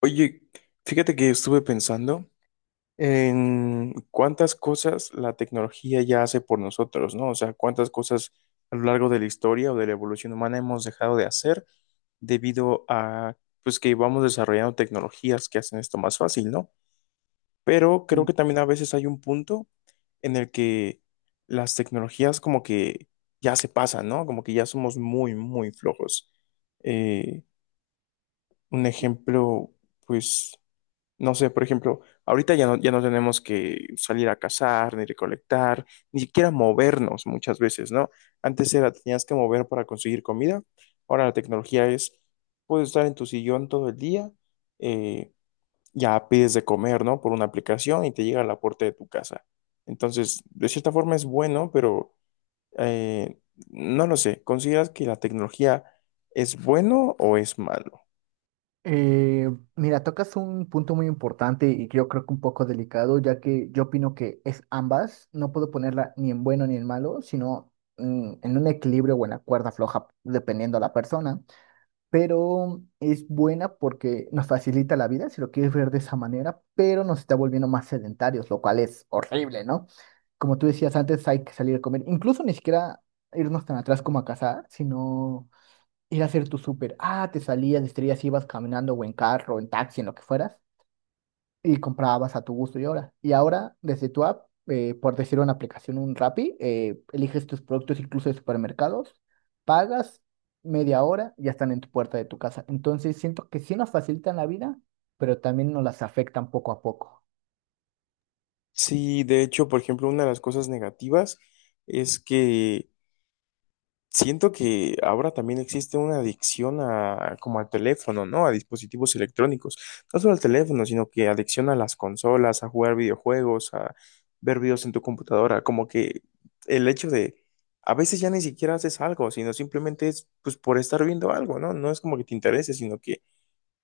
Oye, fíjate que estuve pensando en cuántas cosas la tecnología ya hace por nosotros, ¿no? O sea, cuántas cosas a lo largo de la historia o de la evolución humana hemos dejado de hacer debido a, pues, que vamos desarrollando tecnologías que hacen esto más fácil, ¿no? Pero creo Y, que también a veces hay un punto en el que las tecnologías como que ya se pasan, ¿no? Como que ya somos muy, muy flojos. Eh, un ejemplo, pues... No sé, por ejemplo, ahorita ya no, ya no tenemos que salir a cazar, ni recolectar, ni siquiera movernos muchas veces, ¿no? Antes era, tenías que mover para conseguir comida. Ahora la tecnología es, puedes estar en tu sillón todo el día, eh, ya pides de comer, ¿no? Por una aplicación y te llega a la puerta de tu casa. Entonces, de cierta forma es bueno, pero eh, no lo sé. ¿Consideras que la tecnología es bueno o es malo? eh, Mira, tocas un punto muy importante y yo creo que un poco delicado, ya que yo opino que es ambas, no puedo ponerla ni en bueno ni en malo, sino en un equilibrio o en la cuerda floja, dependiendo la persona, pero es buena porque nos facilita la vida, si lo quieres ver de esa manera, pero nos está volviendo más sedentarios, lo cual es horrible, ¿no? Como tú decías antes, hay que salir a comer, incluso ni siquiera irnos tan atrás como a cazar, sino ir a hacer tu súper. Ah, te salías, distraías, ibas caminando o en carro, en taxi, en lo que fueras, y comprabas a tu gusto y ahora. Y ahora, desde tu app, por decir una aplicación, un Rappi, eliges tus productos incluso de supermercados, pagas media hora y ya están en tu puerta de tu casa. Entonces, siento que sí nos facilitan la vida, pero también nos las afectan poco a poco. Sí, de hecho, por ejemplo, una de las cosas negativas es que siento que ahora también existe una adicción a, como al teléfono, ¿no? A dispositivos electrónicos. No solo al teléfono, sino que adicción a las consolas, a jugar videojuegos, a ver videos en tu computadora. Como que el hecho de, a veces ya ni siquiera haces algo, sino simplemente es, pues, por estar viendo algo, ¿no? No es como que te interese, sino que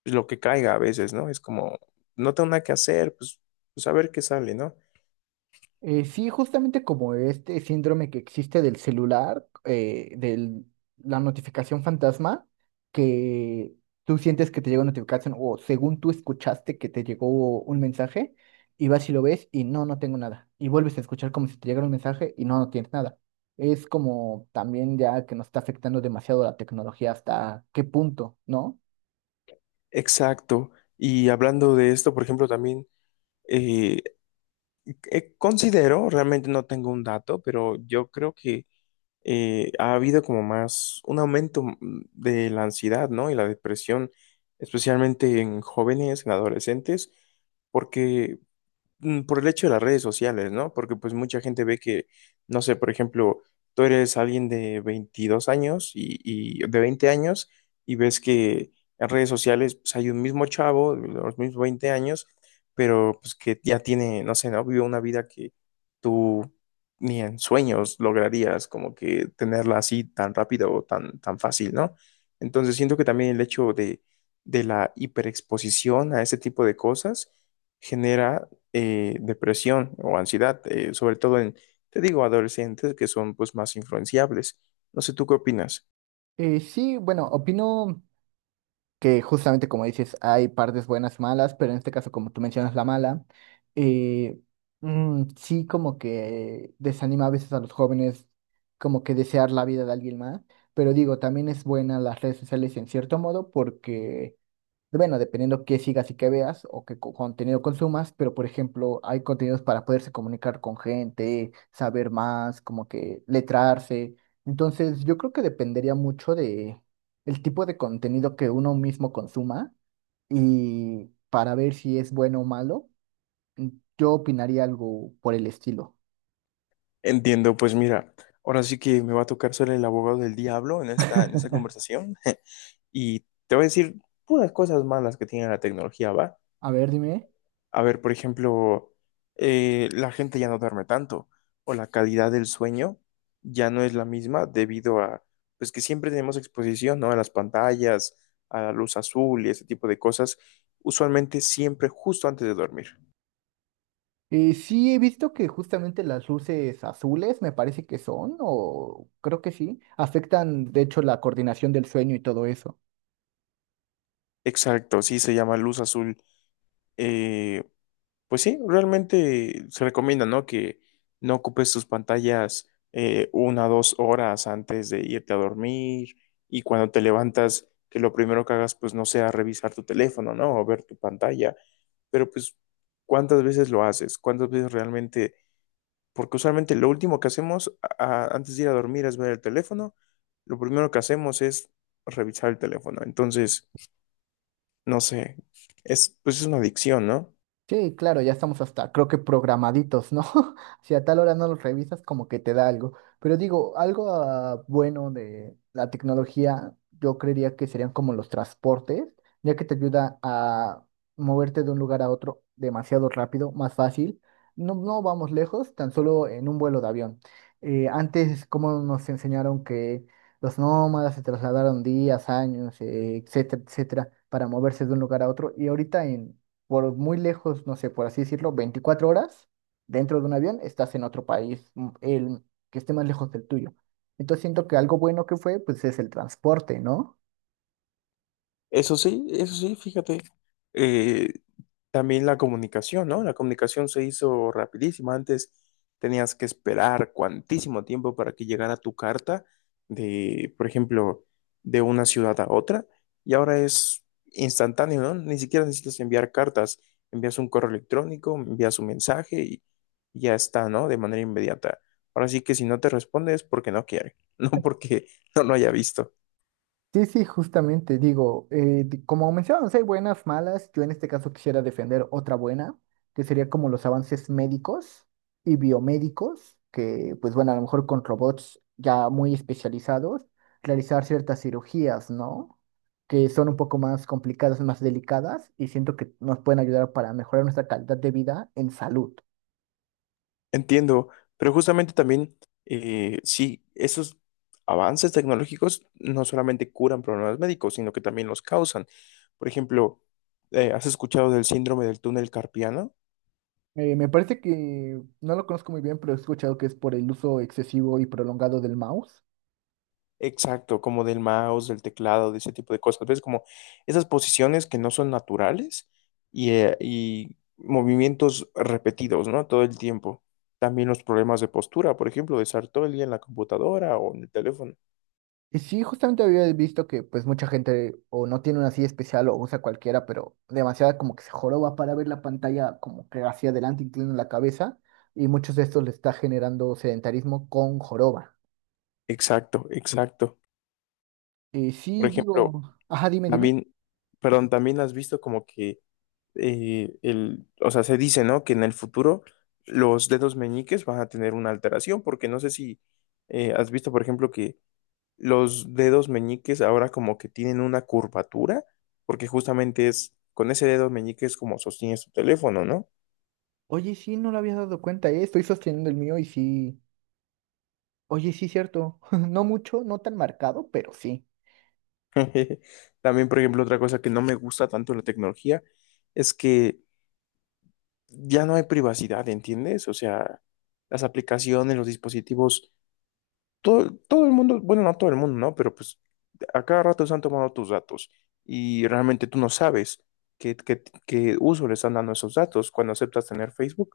pues, lo que caiga a veces, ¿no? Es como, no tengo nada que hacer, pues, pues a ver qué sale, ¿no? Sí, justamente como este síndrome que existe del celular, de la notificación fantasma, que tú sientes que te llega una notificación o según tú escuchaste que te llegó un mensaje y vas y lo ves y no, no tengo nada. Y vuelves a escuchar como si te llegara un mensaje y no, no tienes nada. Es como también ya que nos está afectando demasiado la tecnología hasta qué punto, ¿no? Exacto. Y hablando de esto, por ejemplo, también eh, considero, realmente no tengo un dato, pero yo creo que ha habido como más un aumento de la ansiedad, ¿no? Y la depresión, especialmente en jóvenes, en adolescentes, porque por el hecho de las redes sociales, ¿no? Porque pues mucha gente ve que, no sé, por ejemplo, tú eres alguien de 22 años y de 20 años y ves que en redes sociales pues, hay un mismo chavo de los mismos 20 años, pero pues que ya tiene, no sé, ¿no? Vive una vida que tú ni en sueños lograrías como que tenerla así tan rápido o tan, tan fácil, ¿no? Entonces siento que también el hecho de la hiperexposición a ese tipo de cosas genera depresión o ansiedad, sobre todo en, te digo, adolescentes que son pues más influenciables. No sé, ¿tú qué opinas? Sí, bueno, opino que justamente como dices, hay partes buenas, malas, pero en este caso, como tú mencionas, la mala, eh, sí como que desanima a veces a los jóvenes como que desear la vida de alguien más, pero digo, también es buena las redes sociales en cierto modo porque bueno, dependiendo qué sigas y qué veas o qué contenido consumas, pero por ejemplo, hay contenidos para poderse comunicar con gente, saber más, como que letrarse. Entonces, yo creo que dependería mucho de el tipo de contenido que uno mismo consuma y para ver si es bueno o malo, yo opinaría algo por el estilo. Entiendo, pues mira, ahora sí que me va a tocar ser el abogado del diablo en esta conversación y te voy a decir puras cosas malas que tiene la tecnología, ¿va? A ver, dime. A ver, por ejemplo, la gente ya no duerme tanto o la calidad del sueño ya no es la misma debido a, pues que siempre tenemos exposición, ¿no? A las pantallas, a la luz azul y ese tipo de cosas, usualmente siempre justo antes de dormir. Sí, he visto que justamente las luces azules, me parece que son, o creo que sí, afectan de hecho la coordinación del sueño y todo eso. Exacto, sí se llama luz azul. Eh, Pues sí, realmente se recomienda, ¿no? Que no ocupes tus pantallas una o dos horas antes de irte a dormir y cuando te levantas, que lo primero que hagas, pues no sea revisar tu teléfono, ¿no? O ver tu pantalla. Pero pues, ¿cuántas veces lo haces? ¿Cuántas veces realmente? Porque usualmente lo último que hacemos antes de ir a dormir es ver el teléfono. Lo primero que hacemos es revisar el teléfono. Entonces, no sé, es, pues es una adicción, ¿no? Sí, claro, ya estamos hasta, creo que programaditos, ¿no? Si a tal hora no los revisas, como que te da algo. Pero digo, algo bueno de la tecnología, yo creería que serían como los transportes, ya que te ayuda a moverte de un lugar a otro demasiado rápido, más fácil. No, no vamos lejos, tan solo en un vuelo de avión. Antes, como nos enseñaron que los nómadas se trasladaron días, años, etcétera, etcétera, para moverse de un lugar a otro, y ahorita en por muy lejos, no sé, por así decirlo, 24 horas dentro de un avión, estás en otro país, el que esté más lejos del tuyo. Entonces siento que algo bueno que fue, pues es el transporte, ¿no? Eso sí, fíjate. eh, También la comunicación, ¿no? La comunicación se hizo rapidísima. Antes tenías que esperar cuantísimo tiempo para que llegara tu carta de, por ejemplo, de una ciudad a otra. Y ahora es instantáneo, ¿no? Ni siquiera necesitas enviar cartas. Envías un correo electrónico, envías un mensaje y ya está, ¿no? De manera inmediata. Ahora sí que si no te responde es porque no quiere, no porque no lo haya visto. Sí, sí, justamente, digo, como mencionamos, hay buenas, malas, yo en este caso quisiera defender otra buena, que sería como los avances médicos y biomédicos, que pues bueno, a lo mejor con robots ya muy especializados, realizar ciertas cirugías, ¿no? Que son un poco más complicadas, más delicadas, y siento que nos pueden ayudar para mejorar nuestra calidad de vida en salud. Entiendo, pero justamente también, sí, esos avances tecnológicos no solamente curan problemas médicos, sino que también los causan. Por ejemplo, ¿has escuchado del síndrome del túnel carpiano? Me parece que no lo conozco muy bien, pero he escuchado que es por el uso excesivo y prolongado del mouse. Exacto, como del mouse, del teclado, de ese tipo de cosas. ¿Ves? Como esas posiciones que no son naturales y movimientos repetidos, ¿no? Todo el tiempo. También los problemas de postura, por ejemplo, de estar todo el día en la computadora o en el teléfono. Y sí, justamente había visto que pues mucha gente o no tiene una silla especial o usa cualquiera, pero demasiada como que se joroba para ver la pantalla como que hacia adelante inclina la cabeza y muchos de estos le está generando sedentarismo con joroba. Exacto, exacto. Y Por sí, ejemplo, digo, ajá, dime, dime. también, perdón, también has visto como que el, o sea, se dice, ¿no? Que en el futuro los dedos meñiques van a tener una alteración, porque no sé si has visto, por ejemplo, que los dedos meñiques ahora como que tienen una curvatura, porque justamente es con ese dedo meñique es como sostienes tu teléfono, ¿no? Oye, sí, no lo había dado cuenta, estoy sosteniendo el mío y sí. Oye, sí, cierto. No mucho, no tan marcado, pero sí. También, por ejemplo, otra cosa que no me gusta tanto de la tecnología es que ya no hay privacidad, ¿entiendes? O sea, las aplicaciones, los dispositivos todo, todo el mundo, bueno, no todo el mundo, ¿no? Pero pues a cada rato se han tomado tus datos y realmente tú no sabes qué, qué uso le están dando esos datos. Cuando aceptas tener Facebook,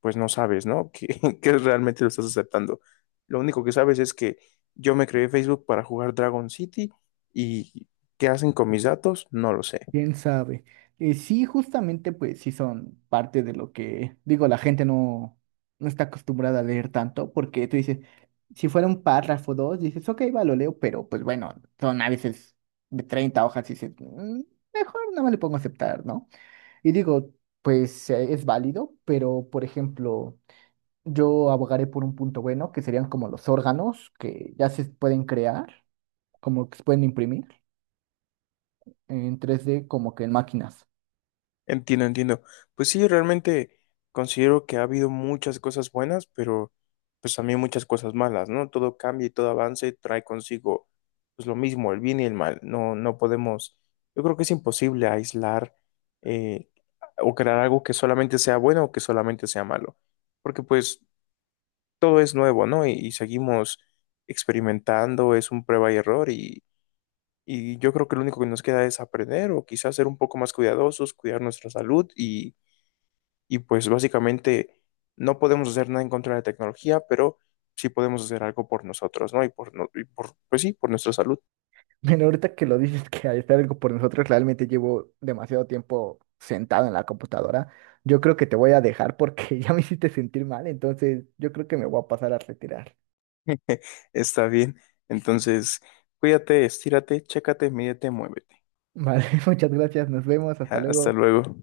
pues no sabes, ¿no? que realmente lo estás aceptando. Lo único que sabes es que yo me creé Facebook para jugar Dragon City y ¿qué hacen con mis datos? No lo sé. Quién sabe. Sí, justamente, pues sí son parte de lo que, digo, la gente no, no está acostumbrada a leer tanto, porque tú dices, si fuera un párrafo o dos, dices, ok, va, lo leo, pero pues bueno, son a veces de 30 hojas y dices, "Mm, mejor nada más le pongo aceptar, ¿no? Y digo, pues es válido, pero por ejemplo, yo abogaré por un punto bueno, que serían como los órganos que ya se pueden crear, como que se pueden imprimir en 3D como que en máquinas. Entiendo, entiendo. Pues sí, realmente considero que ha habido muchas cosas buenas, pero pues también muchas cosas malas, ¿no? Todo cambia y todo avance trae consigo pues lo mismo, el bien y el mal. No, no podemos, yo creo que es imposible aislar eh, o crear algo que solamente sea bueno o que solamente sea malo, porque pues todo es nuevo, ¿no? Y seguimos experimentando, es un prueba y error y yo creo que lo único que nos queda es aprender o quizás ser un poco más cuidadosos, cuidar nuestra salud y pues básicamente no podemos hacer nada en contra de la tecnología, pero sí podemos hacer algo por nosotros, ¿no? Y por, y por pues sí, por nuestra salud. Bueno, ahorita que lo dices que hay está algo por nosotros, realmente llevo demasiado tiempo sentado en la computadora. Yo creo que te voy a dejar porque ya me hiciste sentir mal, entonces yo creo que me voy a pasar a retirar. Está bien. Entonces, cuídate, estírate, chécate, mídete, muévete. Vale, muchas gracias, nos vemos, hasta Ja, hasta luego. luego.